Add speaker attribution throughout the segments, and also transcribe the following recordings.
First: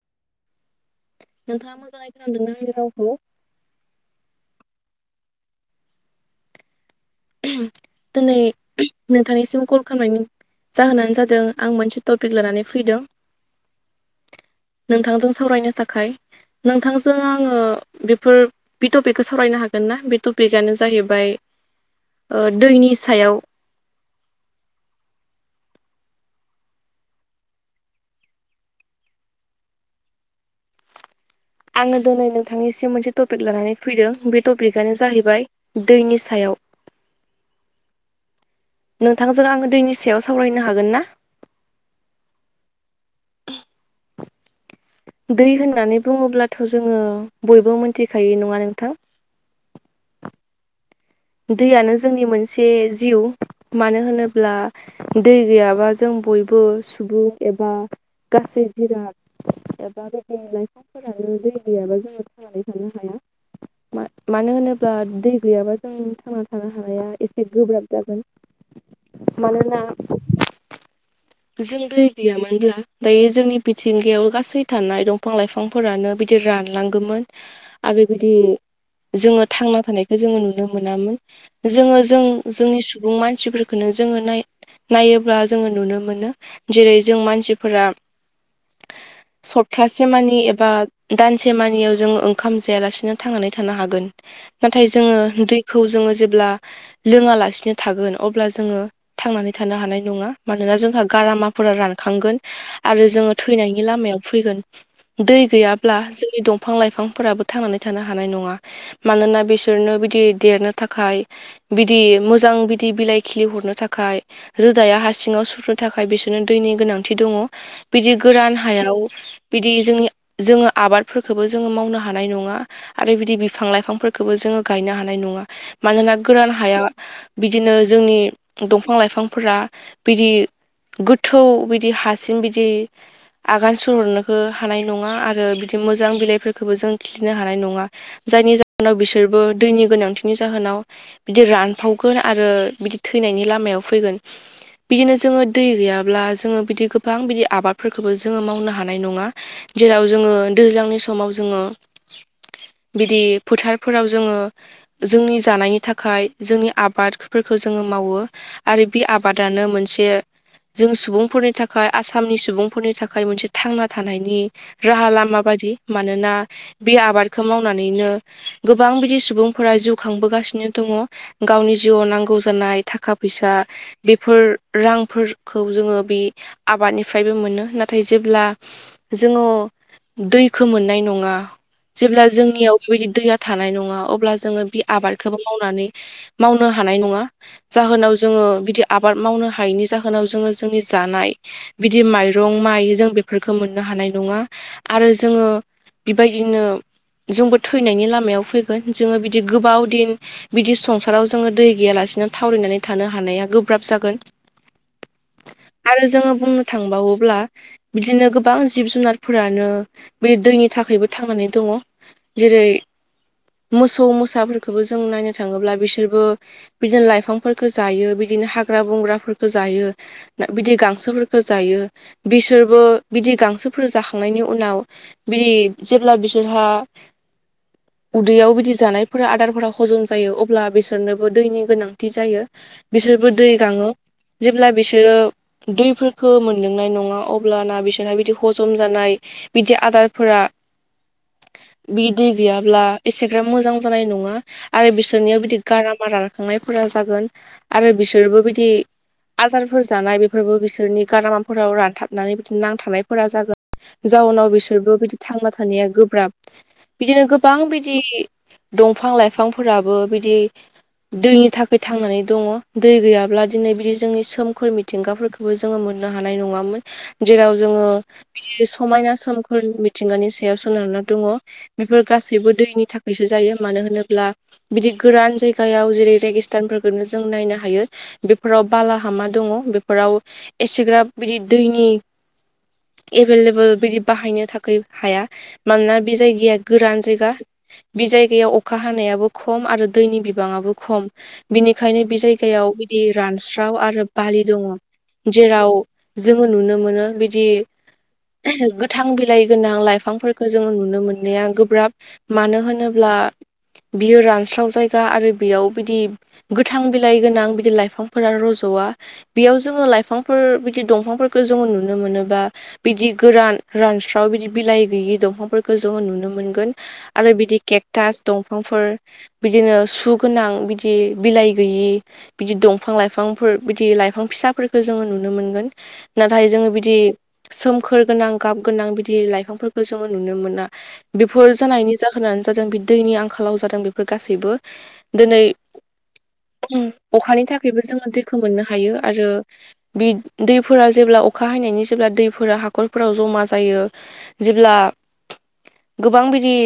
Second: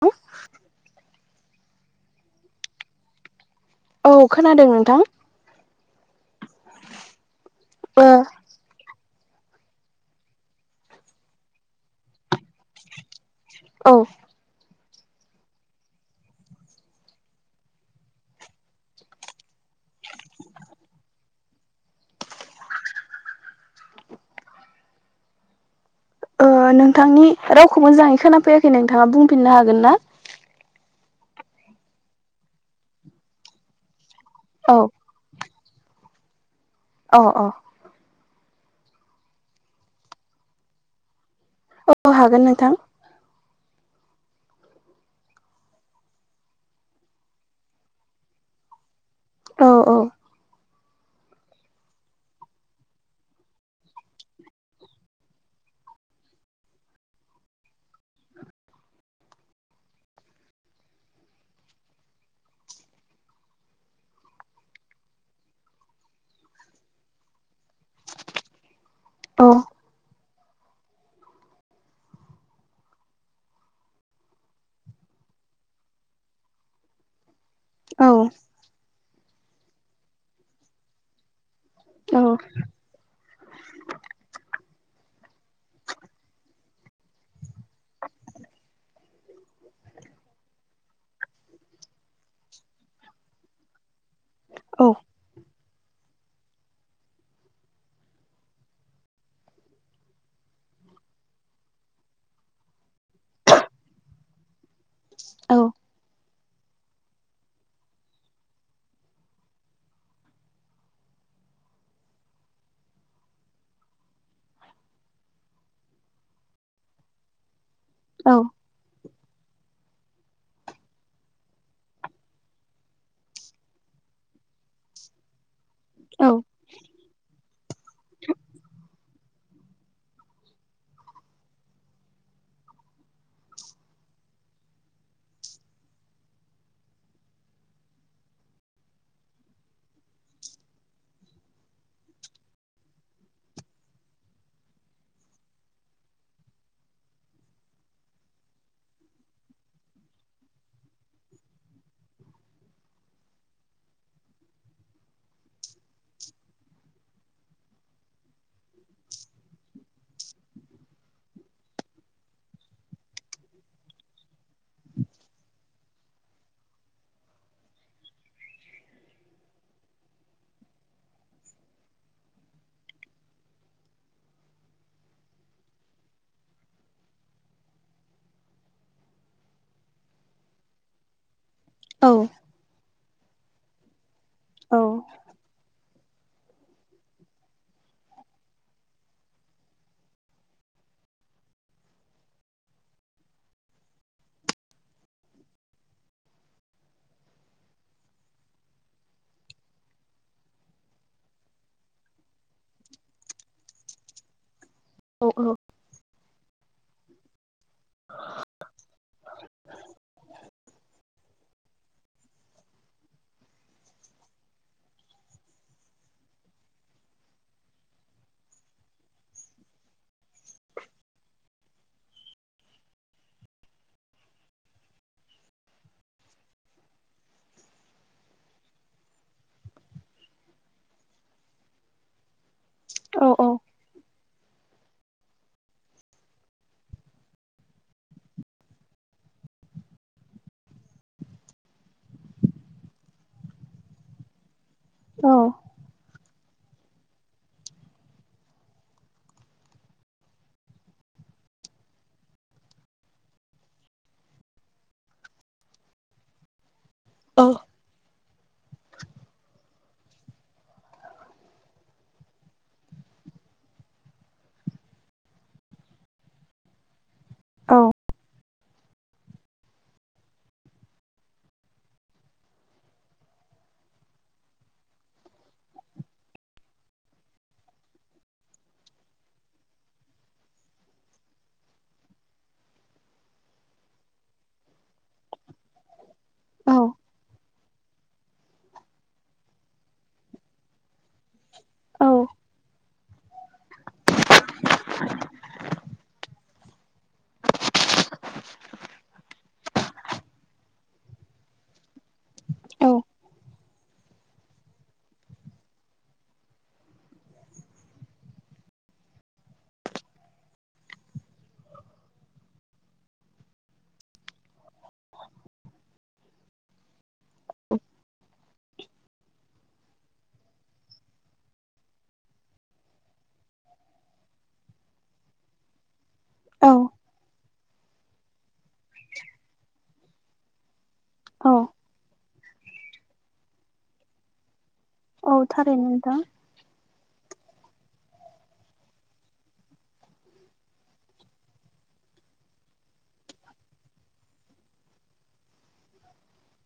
Speaker 1: औ।
Speaker 2: नोंथाङा मोजाङै खोनांदों ना आंनि रावखौ
Speaker 1: औ खोनादों नोंथां ओ
Speaker 2: दोनै नोंथांनिसिम कल खालामनायनि जाहोनानो जादों आं मोनसे टपिक लानानै फैदों
Speaker 1: औ
Speaker 2: नोंथांजों सावरायनो थाखाय नोंथांजों आङो बेफोर बे टपिकखौ सावरायनो हागोन ना बे टपिकआनो जाहैबाय दैनि सायाव
Speaker 1: नोंथांनि रावखौ मोजाङै खोनाफैयाखै नोंथाङा बुंफिननो हागोन ना
Speaker 2: आङो दिनै नोंथांनिसिम मोनसे टपिक लानानै फैदों बे
Speaker 1: औ
Speaker 2: टपिकआनो जाहैबाय दैनि सायाव
Speaker 1: अ अ
Speaker 2: नोंथांजों आङो दैनि सायाव सावरायनो हागोन ना
Speaker 1: औ हागोन नोंथां।
Speaker 2: दै होननानै बुङोब्लाथ' जोङो बयबो मोनथिखायो नङा नोंथां?
Speaker 1: औ औ
Speaker 2: दैयानो जोंनि मोनसे जिउ मानो होनोब्ला दै गैयाबा जों बयबो सुबुं एबा गासै जिराद एाबा बेदि लाइफांफोरानो दै गैयाबा जोङो थांनानै थांनो हाया। मानो होनोब्ला दै गैयाबा जों थांना थानो हानाया एसे गोब्राब जागोन
Speaker 1: औ
Speaker 2: मानोना जों दै गैयामोनब्ला दायो जोंनि बिथिंगायाव गासै थानाय दंफां लाइफां बिफांफोरानो बिदि रानलांगोमोन। आरो
Speaker 1: औ
Speaker 2: बिदि जोङो थांना थानायखौ जोङो नुनो मोनामोन। जोङो
Speaker 1: औ
Speaker 2: जों जोंनि सुबुं मानसिफोरखौनो जोङो नायोब्ला जोङो नुनो मोनो जेरै जों मानसिफोरा सप्तासे मानि एबा दानसे मानियाव जों ओंखाम जायालासिनो थांनानै थानो हागोन। नाथाय
Speaker 1: औ
Speaker 2: जोङो दैखौ जोङो जेब्ला लोङालासिनो थागोन अब्ला जोङो थांनानै थानो हानाय नङा मानोना जोंहा गारामाफोरा रानखांगोन आरो जोङो थैनायनि लामायाव फैगोन। दै
Speaker 1: औ
Speaker 2: गैयाब्ला जोंनि दंफां लाइफांफोराबो थांनानै थानो हानाय नङा। मानोना बिसोरनो बिदि देरनो थाखाय बिदि मोजां बिदि बिलाइ खिलि हरनो थाखाय रोदाया हासिङाव स नि थाखाय बिसोरनो दैनि गोनांथि दङ बिदि
Speaker 1: औ
Speaker 2: गोरान हायाव बिदि जोंनि जोङो आबादफोरखौबो जोङो मावनो हानाय नङा। आरो बिदि बिफां लाइफांफोरखौबो जोङो गायनो हानाय नङा। मानोना
Speaker 1: औ
Speaker 2: गोरान हाया बिदिनो जोंनि दंफां लाइफांफोरा बिदि गोथौ बिदि हासिं बिदि आगान सुरहरनोखो हानाय नङा आरो बिदि मोजां बिलाइफोरखौबो जों खिलिनो हानाय नङा। जायनि जाहोनाव बिसोरबो दैनि गोनांथिनि जाहोनाव बिदि रानफावगोन आरो बिदि थैनायनि लामायाव फैगोन बिदिनो जोङो दै गैयाब्ला जोङो बिदि गोबां बिदि आबादफोरखौबो जोङो मावनो हानाय नङा। जेराव जोङो दैज्लांनि समाव जोङो बिदि फोथारफोराव जोङो जोंनि जानायनि थाखाय जोंनि आबादफोरखौ जोङो मावो। आरो बे आबादानो मोनसे जों सुबुंफोरनि थाखाय आसामनि सुबुंफोरनि थाखाय मोनसे थांना थानायनि राहा लामा बायदि मानोना बे आबादखौ मावनानैनो गोबां बिदि सुबुंफोरा जिउ खांबोगासिनो दङ। गावनि जिउआव नांगौ जानाय थाखा फैसा बेफोर रां फोरखौ जोङो बे आबादनिफ्रायबो मोनो। नाथाय जेब्ला जोङो दैखो मोननाय नङा।
Speaker 1: औ
Speaker 2: जेब्ला जोंनियाव बिदि दैया थानाय नङा। अब्ला जोङो बे आबाद मावनानै मावनो हानाय नङा जाहोनाव जोङो बिदि आबाद मावनो हायैनि जाहो दखानाव जोङो जोंनि जानाय बिदि माइरं माइ जों बेफोरखौ मोननो हानाय नङा आरो जोङो बेबायदिनो जोंबो थैनायनि लामायाव फैगोन जोङो बिदि गोबाव दिन बिदि संसाराव जोङो दै गैयालासिनो थावररायनानै थानो हानाया गोब्राब जागोन।
Speaker 1: औ औ औ
Speaker 2: आरो जोङो बुंनो थांबावोब्ला बिदिनो गोबां जिब जुनारफोरानो बे दैनि थाखायबो थांनानै दङ। जेरै मोसौ मोसाफोरखौबो जों नायनो थाङोब्ला बिसोरबो बिदिनो लाइफांफोरफोरखौ जायो बिदिनो हाग्रा बंग्राफोरफोरखौ जायो। बिदि गांसोफोरखौ जायो। बिसोरबो बिदि गांसोफोर जाखांनायनि उनाव बि जेबोब्ला बिसोरहा उदैयाव बिदि जानायफोरा आदारफोरा हजम जायो अब्ला बिसोरनोबो दैनि गोनांथि जायो। बिसोरबो दै
Speaker 1: औ
Speaker 2: गाङो जेब्ला बिसोरो दैफोरखौो मोनलोंनाय नङा अब्लाना बिसोरना बिदि हजम जानाय बिदि आदारफोरा बि दै गैयाब्ला एसेग्राब मोजां जानाय नङा। आरो बिसोरनियाव बिदि गाराामारा रखांनायफोरा जागोन आरो बिसोरबो बिदि आजारफोर जानाय बेफोरबो बिसोरनि गारामाफोराव रानथाबनानै बिदिनो नांथानायफोरा जागोन। जाउनाव बिसोरबो बिदि थांना थानाया गोब्राब बिदिनो गोबां बिदि बिदि दंफां लाइफांफोराबो बिदि दैनि थाखाय थांनानै दङ दै गैयाब्ला दिनै बिदि जोंनि सोमखोर मिथिंगाफोरखौबो जोङो मोननो हानाय नङामोन जेराव जोङो समायना सोमख मिथिंगानि सायाव सोनारना दङ। बेफोर गासैबो दैनि थाखायसो जायो मानो होनोब्ला बिदि गोरान जायगायाव जेरै रेगिस्तानफोरखौोननो जों नायनो हायो बेफोराव बाला हामा दङ बेफोराव एसेग्राब बिदि दैनि एभेलेबल बिदि बाहायनो थाखाय हाया मानोना बे जायगाया गोरान जायगा बे जायगायाव अखा हानायाबो खम आरो दैनि बिबाङाबो खम बिनिखायनो बे जायगायाव बिदि रानस्राव आरो आरो बालि दङ जेराव जोङो नुनो मोनो बिदि गोथां बिलाइ गोनां लाइफांफोरखौ जोङ नुनो मोननाया गोब्राब मानो होनोब्ला बियो रानस्राव जायगा आरो बेयाव बिदि गोथां बिलाइ गोनां बिदि लाइफांफोरा रज' ज'वा बेयाव जोङो लाइफांफोर बिदि दंफांफोरखौ जोङो नुनो मोनोबा बिदि गोरान रानस्राव बिदि बिलाइ गैयि दंफांफोरखौ जोङो नुनो मोनगोन। आरो बिदि केकटास दंफांफोर बिदिनो सु गोनां बिदि बिलाइ गैयि बिदि दंफां लाइफांफोर बिदि लाइफां फिसाफोरखौो जोङो नुनो मोनगोन नाथाय जोङो बिदि सोमखोर गोनां गाब गोनां बिदि लाइफांफोरखौ जोङो नुनो मोना
Speaker 1: औ
Speaker 2: बेफोर जानायनि जा खानो जादों बे दैनि आंखालाव जादों बेफोर गासैबो
Speaker 1: औ
Speaker 2: दिनै
Speaker 1: थारैनो नोंथां
Speaker 2: अखानि थाखायबो जोङो दैखौ मोननो हायो आरो बे दैफोरा जेब्ला अखा हैनायनि जेब्ला दैफोरा हाखरफोराव जमा जायो जेब्ला गोबां बिदि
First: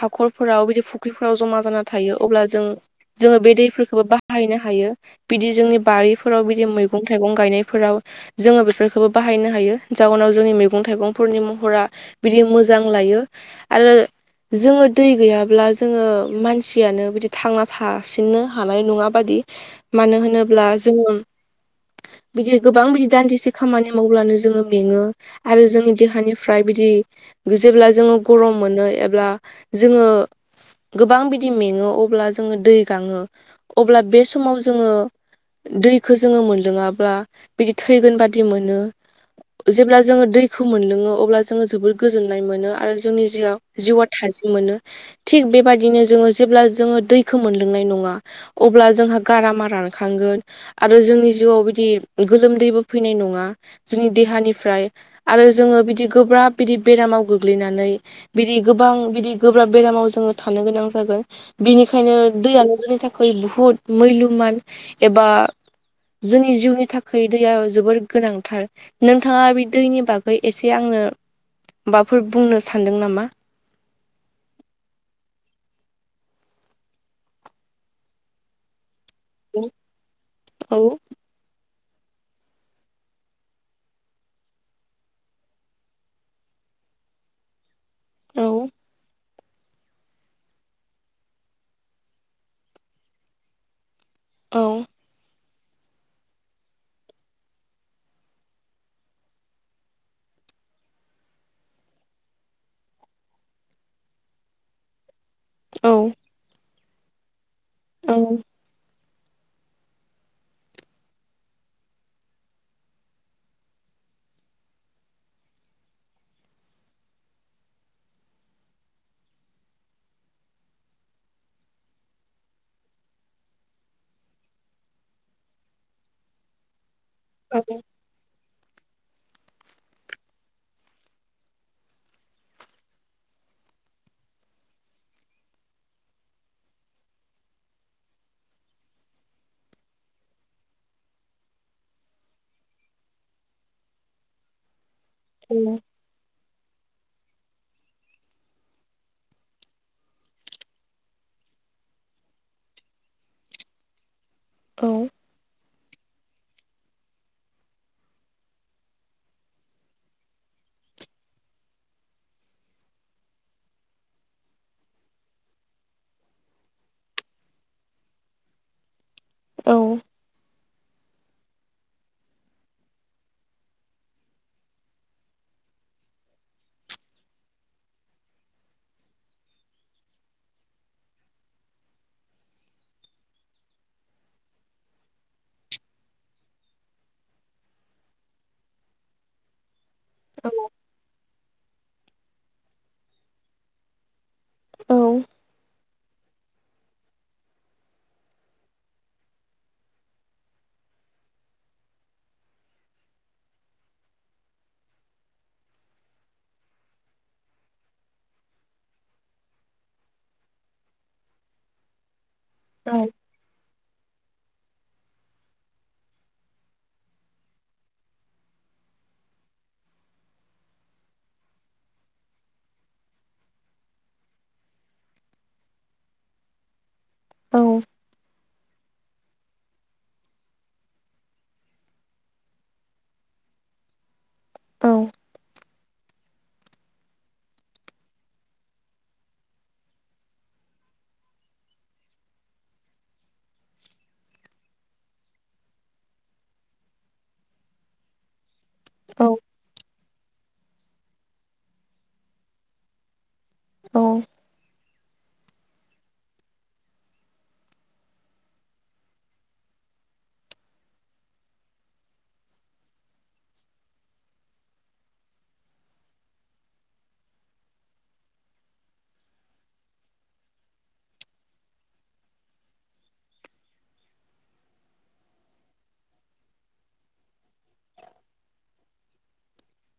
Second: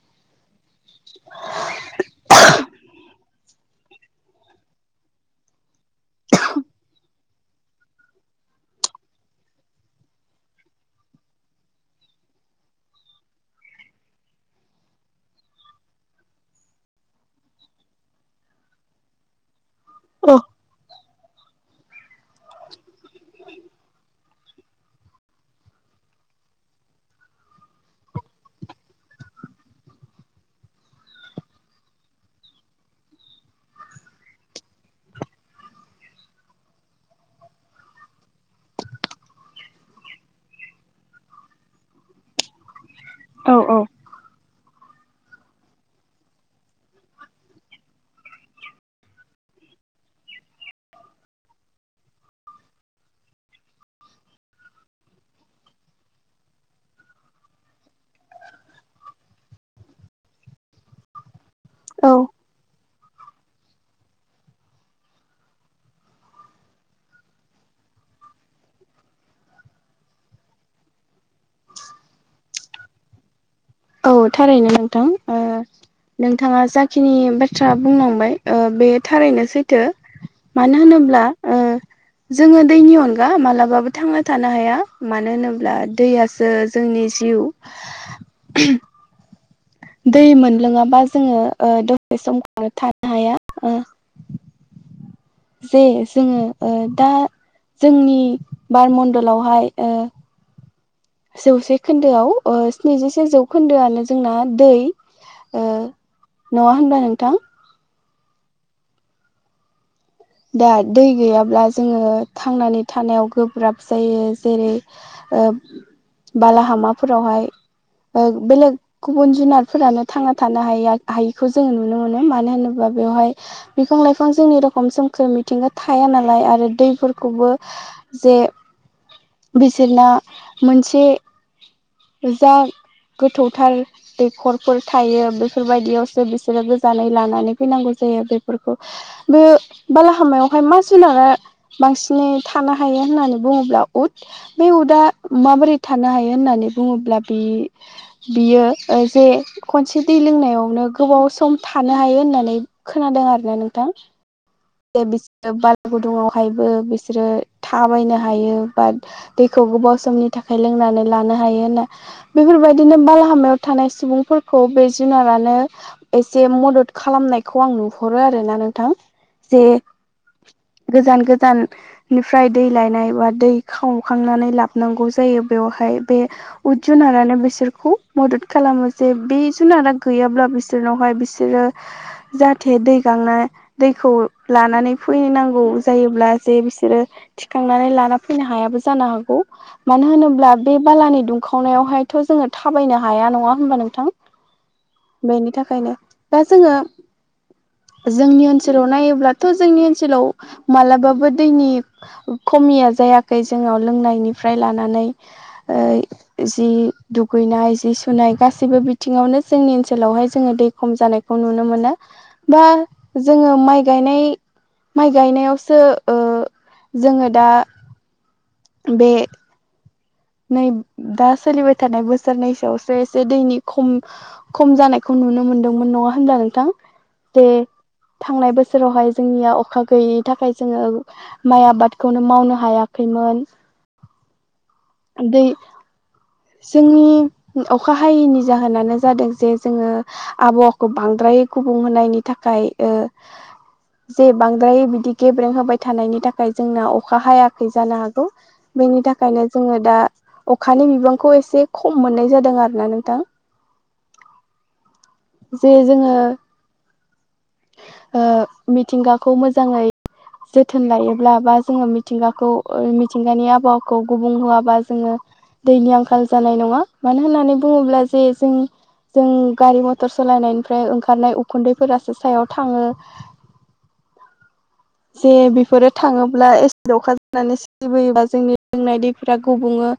Speaker 2: हाखरफोराव बिदि फुख्रिफोराव जमा जाना थायो अब्ला जों जोङो बे दैफोरखौबो बाहायनो हायो बिदि जोंनि बारिफोराव बिदि मैगं थाइगं गायनायफोराव जोङो बेफोरखौबो बाहायनो हायो जाउनाव जोंनि मैगं थाइगंफोरनि महरा बिदि मोजां लायो आरो जोङो दै गैयाब्ला जोङो मानसियानो बिदि थांना थासिननो हानाय नङाब्ला मानो
Speaker 1: औ
Speaker 2: होनोब्ला जों बिदि गोबां बिदि दान्दिसे खामानि मावब्लानो जोङो मेङो आरो जोंनि देहानिफ्राय बिदि जेब्ला जोङो गरम मोनो एब्ला जोङो गोबां बिदि मेङो अब्ला जोङो दै गाङो अब्ला बे समाव जोङो दैखौ जोङो मोनलोङाब्ला बिदि थैगोन बादि मोनो जेब्ला जोङो दैखौ मोनलोङो अब्ला जोङो जोबोद गोजोननाय मोनो आरो जोंनि जिआव
Speaker 1: औ
Speaker 2: जिउआ थाजिम मोनो थिग बेबायदिनो जोङो जेब्ला जोङो दैखौ मोनलोंनाय नङा अब्ला जोंहा गारामा रानखांगोन आरो जोंनि जिउआव बिदि गोलोमदैबो फैनाय नङा। जोंनि देहानिफ्राय आरो जोङो बिदि गोब्राब बिदि बेरामाव गोग्लैनानै बिदि गोबां बिदि गोब्राब बेरामाव जोङो थानो गोनां जागोन।
Speaker 1: औ
Speaker 2: बिनिखायनो दैयानो जोंनि थाखाय बुहुद मुल्यमान एबा जोंनि जिउनि थाखाय दैया जोबोर गोनांथार। नोंथाङा बे दैनि बागै एसे आंनो माबाफोर बुंनो सानदों नामा?
Speaker 1: औ थारैनो नोंथां ओ नोंथाङा जाखिनि बाथ्रा बुंलांबाय ओ बे थारैनो
Speaker 2: औ
Speaker 1: सैथो
Speaker 2: औ
Speaker 1: मानो होनोब्ला ओ
Speaker 2: [inaudible]
Speaker 1: जोङो दैनि अनगा मालाबाबो थांना थानो हाया मानो होनोब्ला दैयासो जोंनि जिउ
Speaker 2: [inaudible]
Speaker 1: [inaudible] दै मोनलोङाबा जोङो ओ दसे समखौनो थानो हाया ओ
Speaker 2: औ
Speaker 1: जे जोङो ओ दा जोंनि बार मणडलावहाय ओ जौसे खोन्दोआव स्निजिसे जौखोन्दोआनो जोंना दै।
Speaker 2: औ
Speaker 1: नङा होनब्ला नोंथां।
Speaker 2: औ
Speaker 1: दा दै गैयाब्ला जोङो थांनानै थानायाव गोब्राब जायो जेरै ओ बालाहामाफोरावहाय ओ बेलेग गुबुन जुनारफोरानो थांना थानो हाय हायिखौ जोङो नुनो मोनो मानो होनोबा बेवहाय बिफां लाइफां जोंनि रखोम सोमखोर मिथिंगा थाया नालाय आरो दैफोरखौबो
Speaker 2: औ
Speaker 1: जे बिसोरना मोनसे जा गोथौथार दैखरफोर थायो बेफोरबायदियावसो बिसोरो गोजानै लानानै फैनांगौ जायो बेफोरखौ बो बालाहामायावहाय मा जुनारा बांसिनै थानो हायो होननानै बुङोब्ला उद। बे उदा माबोरै थानो हायो होननानै बुङोब्ला बे बियो जे खनसे दै लोंनायावनो गोबाव सम थानो हायो होननानै खोनादों आर ना नोंथां?
Speaker 2: औ
Speaker 1: जे बिसोरो बाला गुदुुंावहायबो बिसोरो थाबायनो हायो बाट दैखौ गोबाव समनि थाखाय लोंनानै लानो हायो होनना बेफोरबायदिनो बालहामायाव थानाय सुबुंफोरखौ बे जुनारानो एसे मदद खालामनायखौ आं नुहरो आरोना नोंथां। जे गोजान गोजान निफ्राय दै लायनाय बा दै खावखांनानै लाबोनांगौ जायो बेवहाय बे जुनारानो बिसोरखौ मदद खालामो जे बे जुनारा गैयाब्ला बिसोर बिसोरनावहाय बिसोरो जाहाथे दै गांनाय दैखौ लानानै फैनांगौ जायोब्ला जे बिसोरो थिखांनानै लाना फैनो हायाबो जानो हागौ। मानो होनोब्ला बे बालानि दुंखावनायावहायथ' जोङो थाबायनो हाया नङा होनबा नोंथां?
Speaker 2: औ
Speaker 1: बेनि थाखायनो दा जोङो जोंनि ओनसोलाव नायोब्ला अब्लाथ' जोंनि ओनसोलाव माबलाबाबो दैनि खमिया जायाखै जोंनाव लोंनायनिफ्राय लानानै ओ जि दुगैनाय जि सुनाय गासैबो बिथिङावनो जोंनि ओनसोलावहाय जोङो दै खम जानाय नो मोना जोङो माइ गायनाय माइ गायनायावसो ओ जोङो दा बे नै दा सोलिबाय थानाय बोसोरनैसोआवसो एसे दैनि खम खम जानायखौ नुनो मोनदोंमोन नङा होना नोंथां जे
Speaker 2: औ
Speaker 1: थांनाय बोसोर जेरावहाय जोंनिया अखा गैयैनि थाखाय जोङो माइ आबादखौनो मावनो हायाखैमोन
Speaker 2: औ
Speaker 1: आ जोंनि अखा हायैनि जाहोनानो जादों जे जोङो आबहावाखौ बांद्राय गुबुंहायनि थाखाय
Speaker 2: [inaudible]
Speaker 1: जे बांद्राय बिदि गेब्रें होबाय थानायनि थाखाय जोंना अखा हायाखै जानो हागौ बेनि थाखायनो जोङो दा अखानि बिबांखौ एसे खम मोननाय जादों आरोोना नोंथां
Speaker 2: औ
Speaker 1: जे जोङो मिथिंगाखौ मोजाङै जोथोन लायोब्ला बा जोङो मिथिंगाखौ मिथिंगानि आबहावाखौ गुबुं होआबा जोङो दैनि आंखाल जानाय नङा मानो होननानै बुङोब्ला जे जों जों गारि मथर सालायनायनिफ्राय ओंखारनाय उखुन्दैफोरासो सायाव थाङो
Speaker 2: [inaudible]
Speaker 1: जे बेफोरो थाङोब्ला एसिड अखा जानानै सिरिबोयोबा जोंनि लोंनाय दैफोरा गुबुङो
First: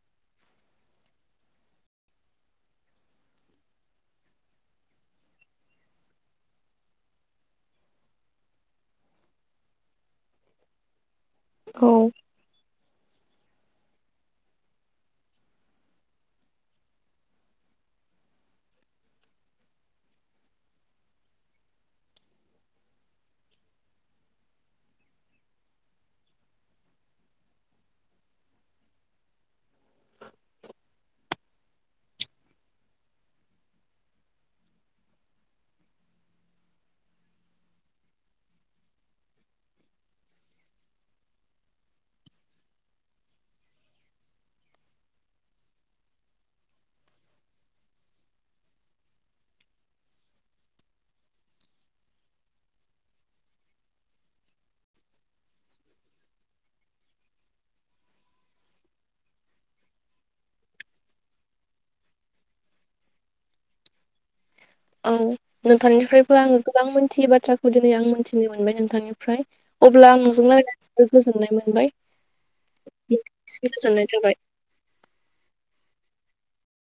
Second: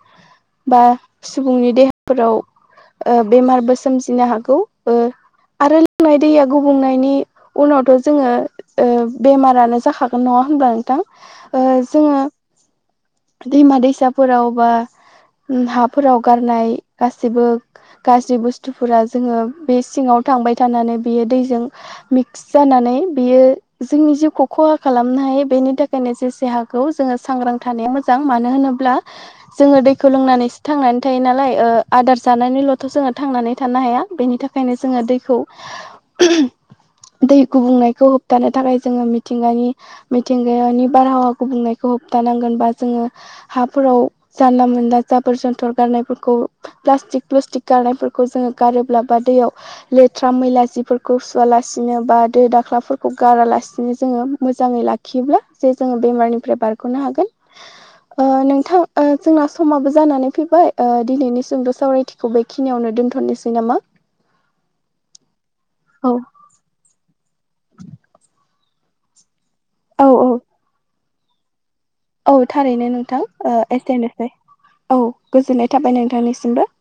Speaker 1: बा सुबुंनि देहाफोराव ओ बेमारबो सोमजिनो हागौ ओ आरो लोंनाय दैया गुबुंनायनि उनावथ' जोङो ओ बेमारानो जाखागोन नङा होनब्ला नोंथां
Speaker 2: औ
Speaker 1: जोङो दैमा दैसाफोराव बो हाफोराव गारनाय गासिबो गाज्रि बुस्थुफोरा जोङो बे सिङाव थांबाय थानानै बियो दैजों मिक्स जानानै बियो जोंनि जिउखौ खहा खालामनो हायो बेनि थाखायनो जेसे हाग खौ जोङो सांग्रां थानाया मोजां मानो होनोब्ला जोङो दैखौ लोंनानैसो थांनानै थायो नालाय आदार जानानैनिल'थ' जोङो थांनानै थानो हाया बेनि थाखाय बेखायनो जोङो दैखौ
Speaker 2: [inaudible]
Speaker 1: दै गुबुंनायखौ होबथानो थाखाय जोङो मिथिंगानि मिथिंगानि बारहावा गुबुंनायखौ होबथानांगोन बा जोङो हा फोराव जानला मोनला जाबोर जोनथर गारनायफोरखौ प्लास्टिक प्लुस्टिक गारनायफोरखौ जोङो गारोब्ला बा दैयाव लेथ्रा मैला जिफोरखौ सुवालासिनो बा दो दाख्लाफोरखौ गारालासिनो जोङो मोजाङै लाखि लायोब्ला जे जोङो बेमारनिफ्राय बारग'नो हागोन ओ नोंथां ओ जोंना समाबो जानानै फैबाय ओ दिनैनि सुंद' सावरायथिखौ बेखिनियावनो दोनथ'नोसै नामा
Speaker 2: औ
Speaker 1: औ
Speaker 2: नोंथांनिफ्रायबो आङो गोबां मोनथियै बाथ्राखौ दिनै आं मोनथिनो मोनबाय नोंथांनि फ्राय
Speaker 1: औ
Speaker 2: अब्ला आं
Speaker 1: औ
Speaker 2: नोंजों रायलायनानै जबोद गोजोननाय मोनबाय
Speaker 1: औ थारैनो नोंथां ओ
Speaker 2: नोंथांनिसिम गोजोननाय थाबाय।
Speaker 1: एसेनोसै औ गोजोननाय थाबाय नोंथांनिसिमबो।